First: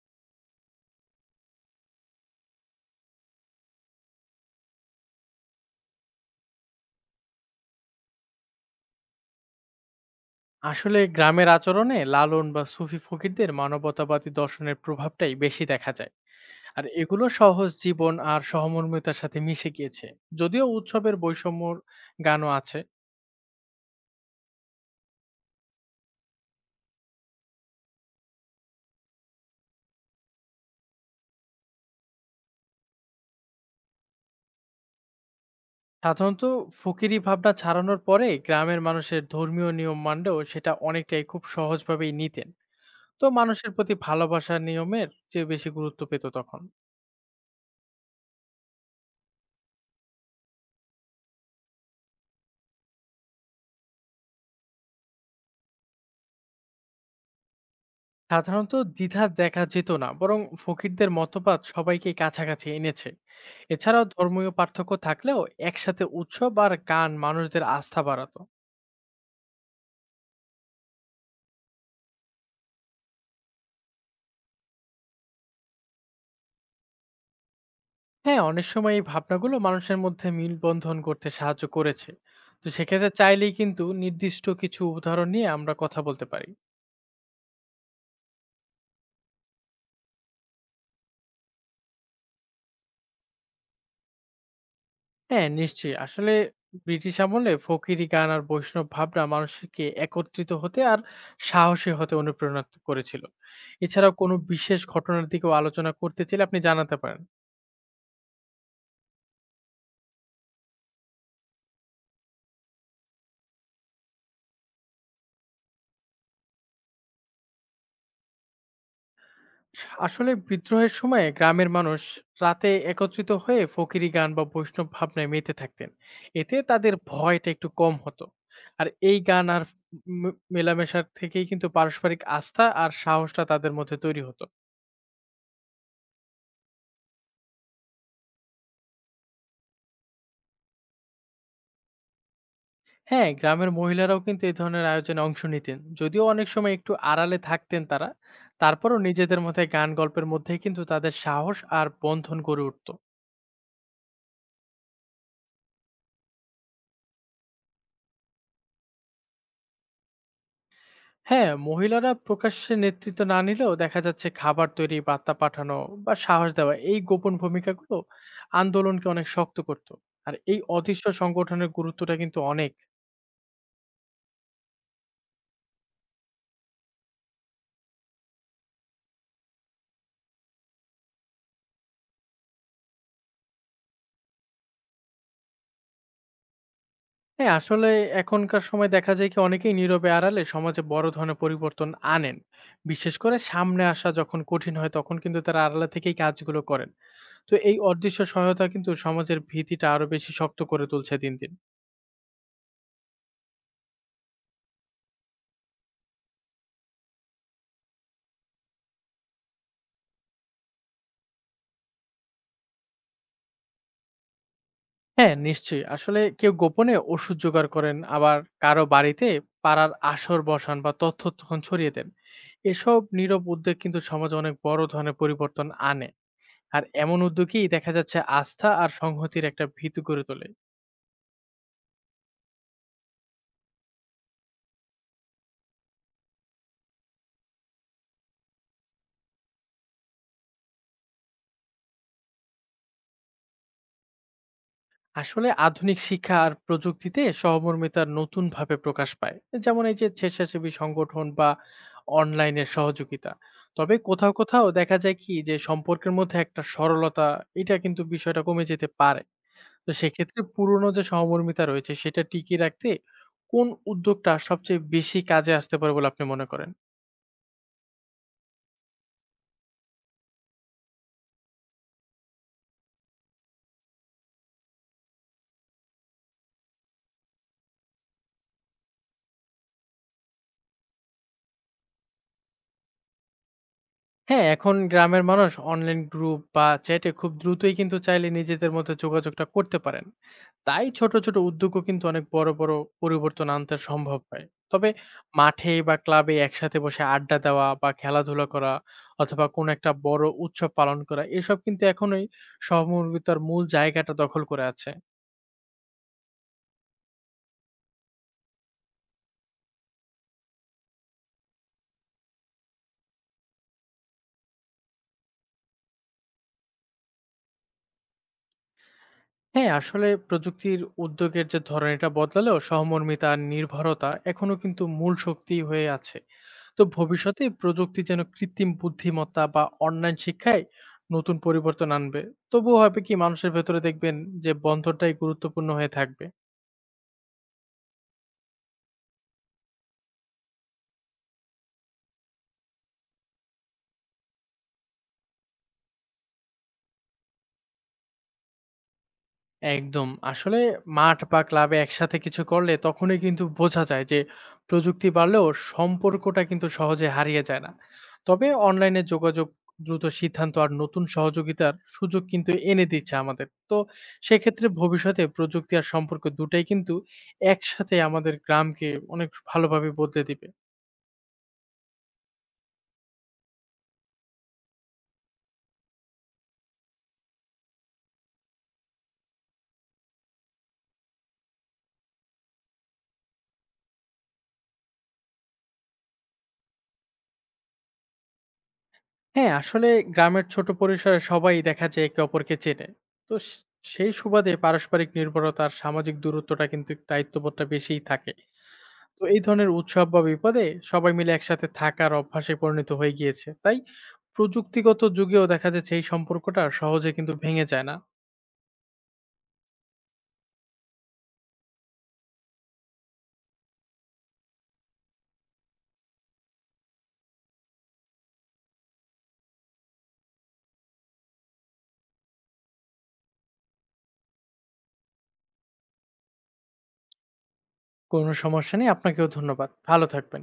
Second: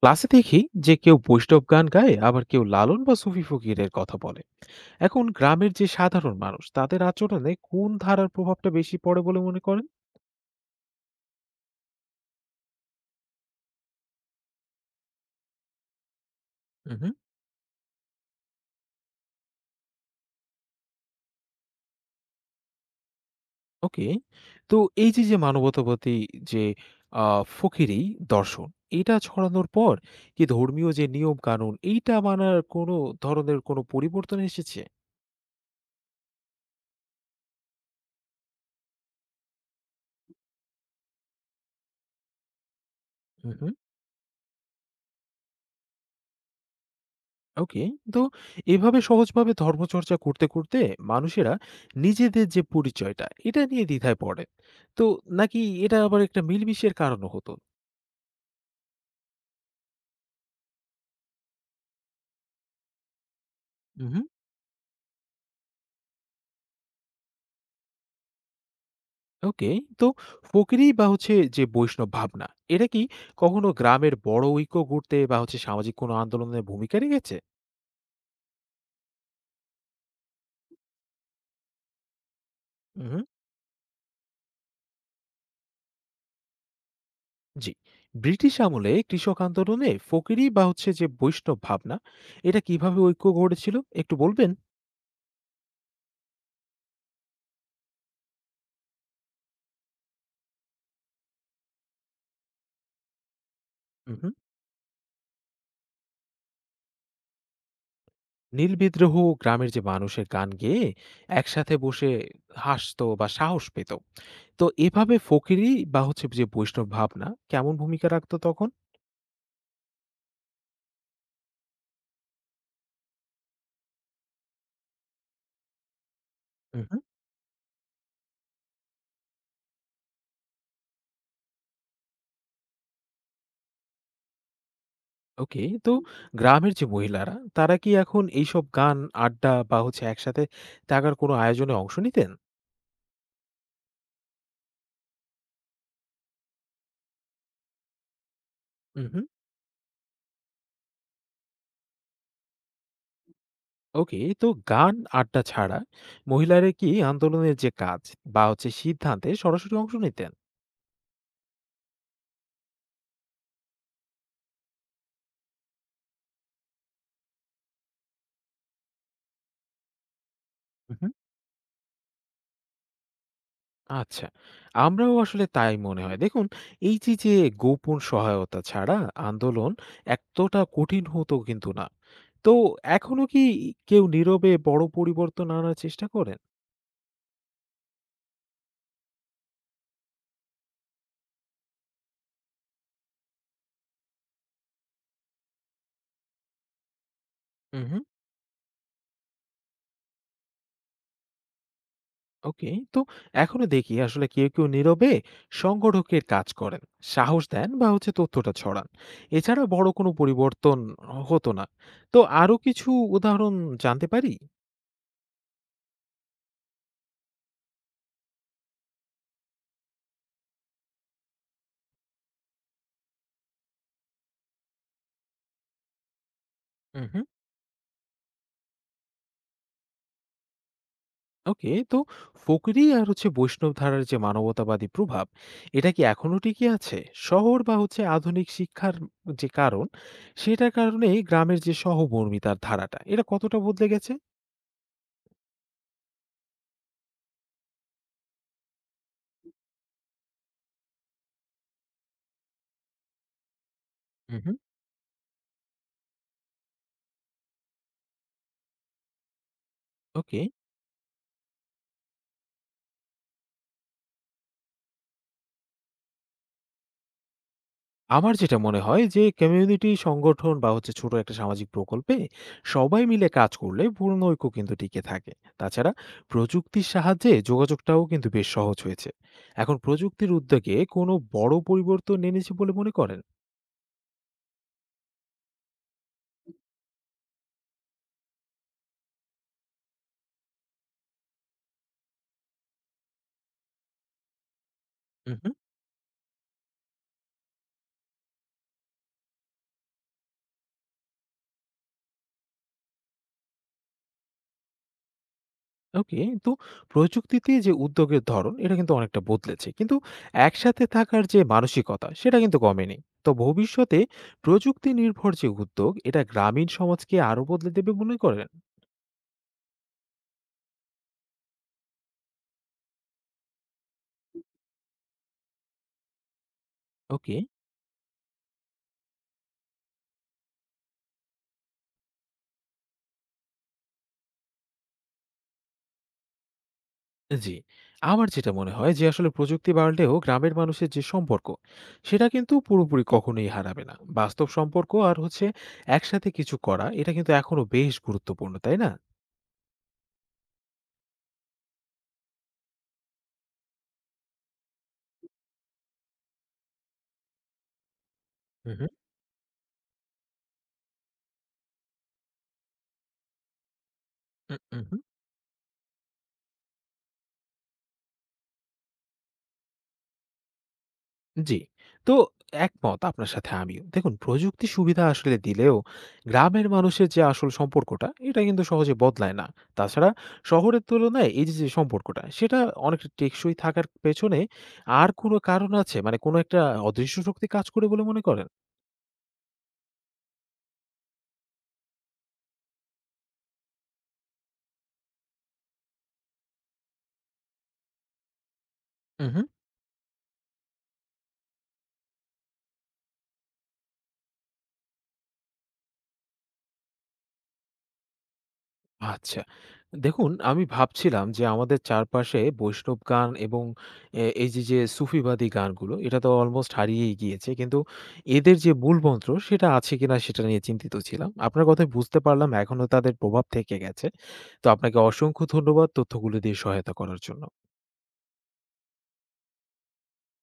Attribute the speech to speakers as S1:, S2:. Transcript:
S1: ক্লাসে দেখি যে কেউ বৈষ্ণব গান গায়, আবার কেউ লালন বা সুফি ফকিরের কথা বলে। এখন গ্রামের যে সাধারণ মানুষ, তাদের আচরণে কোন ধারার প্রভাবটা বেশি পড়ে বলে মনে করেন?
S2: আসলে গ্রামের আচরণে লালন বা সুফি ফকিরদের মানবতাবাদী দর্শনের প্রভাবটাই বেশি দেখা যায়। আর
S1: হুম।
S2: এগুলো সহজ জীবন আর সহমর্মিতার সাথে মিশে গিয়েছে। যদিও উৎসবের বৈষম্যর গানও আছে।
S1: ওকে। তো এই যে যে মানবতাবাদী যে ফকিরি দর্শন, এটা ছড়ানোর পর কি ধর্মীয় যে নিয়ম কানুন, এইটা মানার কোনো ধরনের কোনো পরিবর্তন এসেছে?
S2: সাধারণত ফকিরি ভাবনা ছাড়ানোর পরে গ্রামের মানুষের ধর্মীয় নিয়ম মানলেও সেটা অনেকটাই খুব সহজভাবেই নিতেন। তো মানুষের প্রতি ভালোবাসার নিয়মের চেয়ে বেশি গুরুত্ব পেত তখন।
S1: ওকে। তো এভাবে সহজভাবে ধর্মচর্চা করতে করতে মানুষেরা নিজেদের যে পরিচয়টা এটা নিয়ে দ্বিধায় পড়ে, তো নাকি এটা আবার একটা মিলমিশের কারণও হতো?
S2: সাধারণত দ্বিধা দেখা যেত না, বরং ফকিরদের মতবাদ সবাইকে কাছাকাছি এনেছে। এছাড়াও
S1: হুম।
S2: ধর্মীয় পার্থক্য থাকলেও একসাথে উৎসব আর গান মানুষদের আস্থা বাড়াতো।
S1: ওকে। তো ফকিরি বা হচ্ছে যে বৈষ্ণব ভাবনা, এটা কি কখনো গ্রামের বড় ঐক্য গড়তে বা হচ্ছে সামাজিক কোনো আন্দোলনের ভূমিকা রেখেছে?
S2: হ্যাঁ, অনেক সময় এই ভাবনাগুলো মানুষের মধ্যে মিলবন্ধন করতে সাহায্য করেছে। তো সেক্ষেত্রে
S1: হুম।
S2: চাইলেই কিন্তু নির্দিষ্ট কিছু উদাহরণ নিয়ে আমরা কথা বলতে পারি।
S1: জি। ব্রিটিশ আমলে কৃষক আন্দোলনে ফকিরি বা হচ্ছে যে বৈষ্ণব ভাবনা, এটা কিভাবে ঐক্য গড়েছিল একটু বলবেন?
S2: হ্যাঁ, নিশ্চয়ই। আসলে ব্রিটিশ আমলে ফকিরি গান আর বৈষ্ণব ভাবনা মানুষকে একত্রিত হতে আর সাহসী হতে অনুপ্রেরণা করেছিল। এছাড়াও কোনো বিশেষ ঘটনার দিকেও আলোচনা করতে চাইলে আপনি জানাতে পারেন।
S1: নীল বিদ্রোহ, গ্রামের যে মানুষের গান গেয়ে একসাথে বসে হাসতো বা সাহস পেত, তো এভাবে ফকিরি বা হচ্ছে যে বৈষ্ণব ভাবনা কেমন ভূমিকা রাখতো তখন?
S2: আসলে বিদ্রোহের সময় গ্রামের মানুষ রাতে একত্রিত হয়ে ফকিরি গান বা বৈষ্ণব ভাবনায় মেতে থাকতেন। এতে তাদের
S1: হুম।
S2: ভয়টা একটু কম হতো। আর এই গান আর মেলামেশার থেকেই কিন্তু পারস্পরিক আস্থা আর সাহসটা তাদের মধ্যে তৈরি হতো।
S1: ওকে। তো গ্রামের যে মহিলারা, তারা কি এখন এইসব গান, আড্ডা বা হচ্ছে একসাথে থাকার কোনো আয়োজনে অংশ নিতেন?
S2: হ্যাঁ, গ্রামের মহিলারাও কিন্তু এই ধরনের আয়োজনে অংশ নিতেন। যদিও অনেক সময় একটু আড়ালে থাকতেন তারা। তারপরও
S1: হুম।
S2: নিজেদের মধ্যে গান গল্পের মধ্যেই কিন্তু তাদের সাহস আর বন্ধন গড়ে উঠত।
S1: ওকে। তো গান আড্ডা ছাড়া মহিলারা কি আন্দোলনের যে কাজ বা হচ্ছে সিদ্ধান্তে সরাসরি অংশ নিতেন?
S2: হ্যাঁ, মহিলারা প্রকাশ্যে নেতৃত্ব না নিলেও দেখা যাচ্ছে খাবার তৈরি, বার্তা পাঠানো বা সাহস দেওয়া এই গোপন ভূমিকাগুলো আন্দোলনকে অনেক শক্ত করত। আর এই অদৃশ্য সংগঠনের গুরুত্বটা কিন্তু অনেক।
S1: আচ্ছা, আমরাও আসলে তাই মনে হয়। দেখুন, এই যে গোপন সহায়তা ছাড়া আন্দোলন এতটা কঠিন হতো কিন্তু না। তো এখনো কি কেউ নীরবে বড় পরিবর্তন আনার চেষ্টা করেন?
S2: হ্যাঁ, আসলে এখনকার সময় দেখা যায় কি অনেকেই নীরবে আড়ালে সমাজে বড় ধরনের পরিবর্তন আনেন। বিশেষ করে সামনে আসা যখন কঠিন হয় তখন কিন্তু তারা আড়ালে থেকেই কাজগুলো করেন। তো এই
S1: উহু।
S2: অদৃশ্য সহায়তা কিন্তু সমাজের ভিত্তিটা আরো বেশি শক্ত করে তুলছে দিন, দিন।
S1: ওকে। তো এখনো দেখি আসলে কেউ নীরবে সংগঠকের কাজ করেন, সাহস দেন বা হচ্ছে তথ্যটা ছড়ান। এছাড়া বড় কোনো পরিবর্তন হতো না। তো আরো কিছু উদাহরণ জানতে পারি?
S2: হ্যাঁ, নিশ্চয়ই। আসলে কেউ গোপনে ওষুধ জোগাড় করেন, আবার কারো বাড়িতে পাড়ার আসর বসান বা তথ্য তখন ছড়িয়ে দেন। এসব নীরব উদ্যোগ কিন্তু সমাজে অনেক বড় ধরনের পরিবর্তন আনে। আর এমন
S1: উহু।
S2: উদ্যোগেই দেখা যাচ্ছে আস্থা আর সংহতির একটা ভিত গড়ে তোলে।
S1: ওকে। তো ফকরি আর হচ্ছে বৈষ্ণব ধারার যে মানবতাবাদী প্রভাব, এটা কি এখনো টিকে আছে? শহর বা হচ্ছে আধুনিক শিক্ষার যে কারণ, সেটার কারণে গ্রামের যে সহমর্মিতার ধারাটা, এটা কতটা বদলে গেছে?
S2: আসলে আধুনিক শিক্ষা আর প্রযুক্তিতে সহমর্মিতার নতুন ভাবে প্রকাশ পায়, যেমন এই যে স্বেচ্ছাসেবী সংগঠন বা অনলাইনের সহযোগিতা। তবে কোথাও
S1: হুম।
S2: কোথাও দেখা যায় কি যে সম্পর্কের মধ্যে একটা সরলতা, এটা কিন্তু বিষয়টা কমে যেতে পারে। তো
S1: ওকে।
S2: সেক্ষেত্রে পুরনো যে সহমর্মিতা রয়েছে সেটা টিকিয়ে রাখতে কোন উদ্যোগটা সবচেয়ে বেশি কাজে আসতে পারে বলে আপনি মনে করেন?
S1: আমার যেটা মনে হয় যে কমিউনিটি সংগঠন বা হচ্ছে ছোট একটা সামাজিক প্রকল্পে সবাই মিলে কাজ করলে পুরনো ঐক্য কিন্তু টিকে থাকে। তাছাড়া প্রযুক্তির সাহায্যে যোগাযোগটাও কিন্তু বেশ সহজ হয়েছে। এখন প্রযুক্তির উদ্যোগে কোনো বড় পরিবর্তন এনেছে বলে মনে করেন?
S2: হ্যাঁ, এখন গ্রামের মানুষ অনলাইন গ্রুপ বা চ্যাটে খুব দ্রুতই কিন্তু চাইলে নিজেদের মধ্যে যোগাযোগটা করতে পারেন। তাই ছোট, ছোট উদ্যোগও কিন্তু অনেক বড়, বড় পরিবর্তন আনতে সম্ভব হয়। তবে মাঠে বা ক্লাবে একসাথে বসে আড্ডা দেওয়া বা খেলাধুলা করা অথবা কোনো একটা বড় উৎসব পালন করা, এসব কিন্তু এখনোই সহমর্মিতার মূল জায়গাটা দখল করে আছে।
S1: ওকে। তো প্রযুক্তিতে যে উদ্যোগের ধরন, এটা কিন্তু অনেকটা বদলেছে। কিন্তু একসাথে থাকার যে মানসিকতা সেটা কিন্তু কমেনি। তো ভবিষ্যতে প্রযুক্তি নির্ভর যে উদ্যোগ, এটা গ্রামীণ সমাজকে আরো বদলে দেবে মনে করেন?
S2: হ্যাঁ, আসলে প্রযুক্তির উদ্যোগের যে ধরন এটা বদলালেও সহমর্মিতা আর নির্ভরতা এখনো কিন্তু মূল শক্তি হয়ে আছে। তো
S1: ওকে,
S2: ভবিষ্যতে এই প্রযুক্তি যেন কৃত্রিম বুদ্ধিমত্তা বা অনলাইন শিক্ষায় নতুন পরিবর্তন আনবে, তবুও হবে কি মানুষের ভেতরে দেখবেন যে বন্ধনটাই গুরুত্বপূর্ণ হয়ে থাকবে।
S1: জি। আমার যেটা মনে হয় যে আসলে প্রযুক্তি বাড়লেও গ্রামের মানুষের যে সম্পর্ক, সেটা কিন্তু পুরোপুরি কখনোই হারাবে না। বাস্তব সম্পর্ক আর হচ্ছে একসাথে কিছু করা, এটা কিন্তু এখনো বেশ গুরুত্বপূর্ণ, তাই না?
S2: একদম। আসলে মাঠ বা ক্লাবে একসাথে কিছু করলে তখনই কিন্তু বোঝা যায় যে প্রযুক্তি বাড়লেও সম্পর্কটা কিন্তু সহজে হারিয়ে যায় না। তবে
S1: হুম,
S2: অনলাইনে যোগাযোগ, দ্রুত সিদ্ধান্ত আর নতুন সহযোগিতার সুযোগ কিন্তু এনে দিচ্ছে আমাদের। তো সেক্ষেত্রে
S1: হুম।
S2: ভবিষ্যতে প্রযুক্তি আর সম্পর্ক দুটাই কিন্তু একসাথে আমাদের গ্রামকে অনেক ভালোভাবে বদলে দিবে।
S1: জি। তো একমত আপনার সাথে আমিও। দেখুন, প্রযুক্তি সুবিধা আসলে দিলেও গ্রামের মানুষের যে আসল সম্পর্কটা, এটা কিন্তু সহজে বদলায় না। তাছাড়া শহরের তুলনায় এই যে সম্পর্কটা, সেটা অনেকটা টেকসই থাকার পেছনে আর কোনো কারণ আছে? মানে কোনো একটা অদৃশ্য শক্তি কাজ করে বলে মনে করেন?
S2: হ্যাঁ, আসলে গ্রামের ছোট পরিসরে সবাই দেখা যায় একে অপরকে চেনে। তো সেই সুবাদে পারস্পরিক নির্ভরতা আর সামাজিক দূরত্বটা কিন্তু একটু দায়িত্ববোধটা বেশিই থাকে। তো
S1: উহু।
S2: এই ধরনের উৎসব বা বিপদে সবাই মিলে একসাথে থাকার অভ্যাসে পরিণত হয়ে গিয়েছে। তাই প্রযুক্তিগত যুগেও দেখা যাচ্ছে এই সম্পর্কটা সহজে কিন্তু ভেঙে যায় না।
S1: আচ্ছা। দেখুন আমি ভাবছিলাম যে আমাদের চারপাশে বৈষ্ণব গান এবং এই যে সুফিবাদী গানগুলো, এটা তো অলমোস্ট হারিয়েই গিয়েছে। কিন্তু এদের যে মূল মন্ত্র সেটা আছে কিনা, সেটা নিয়ে চিন্তিত ছিলাম। আপনার কথায় বুঝতে পারলাম এখনো তাদের প্রভাব থেকে গেছে। তো আপনাকে অসংখ্য ধন্যবাদ তথ্যগুলো দিয়ে সহায়তা করার জন্য।
S2: কোনো সমস্যা নেই। আপনাকেও ধন্যবাদ। ভালো থাকবেন।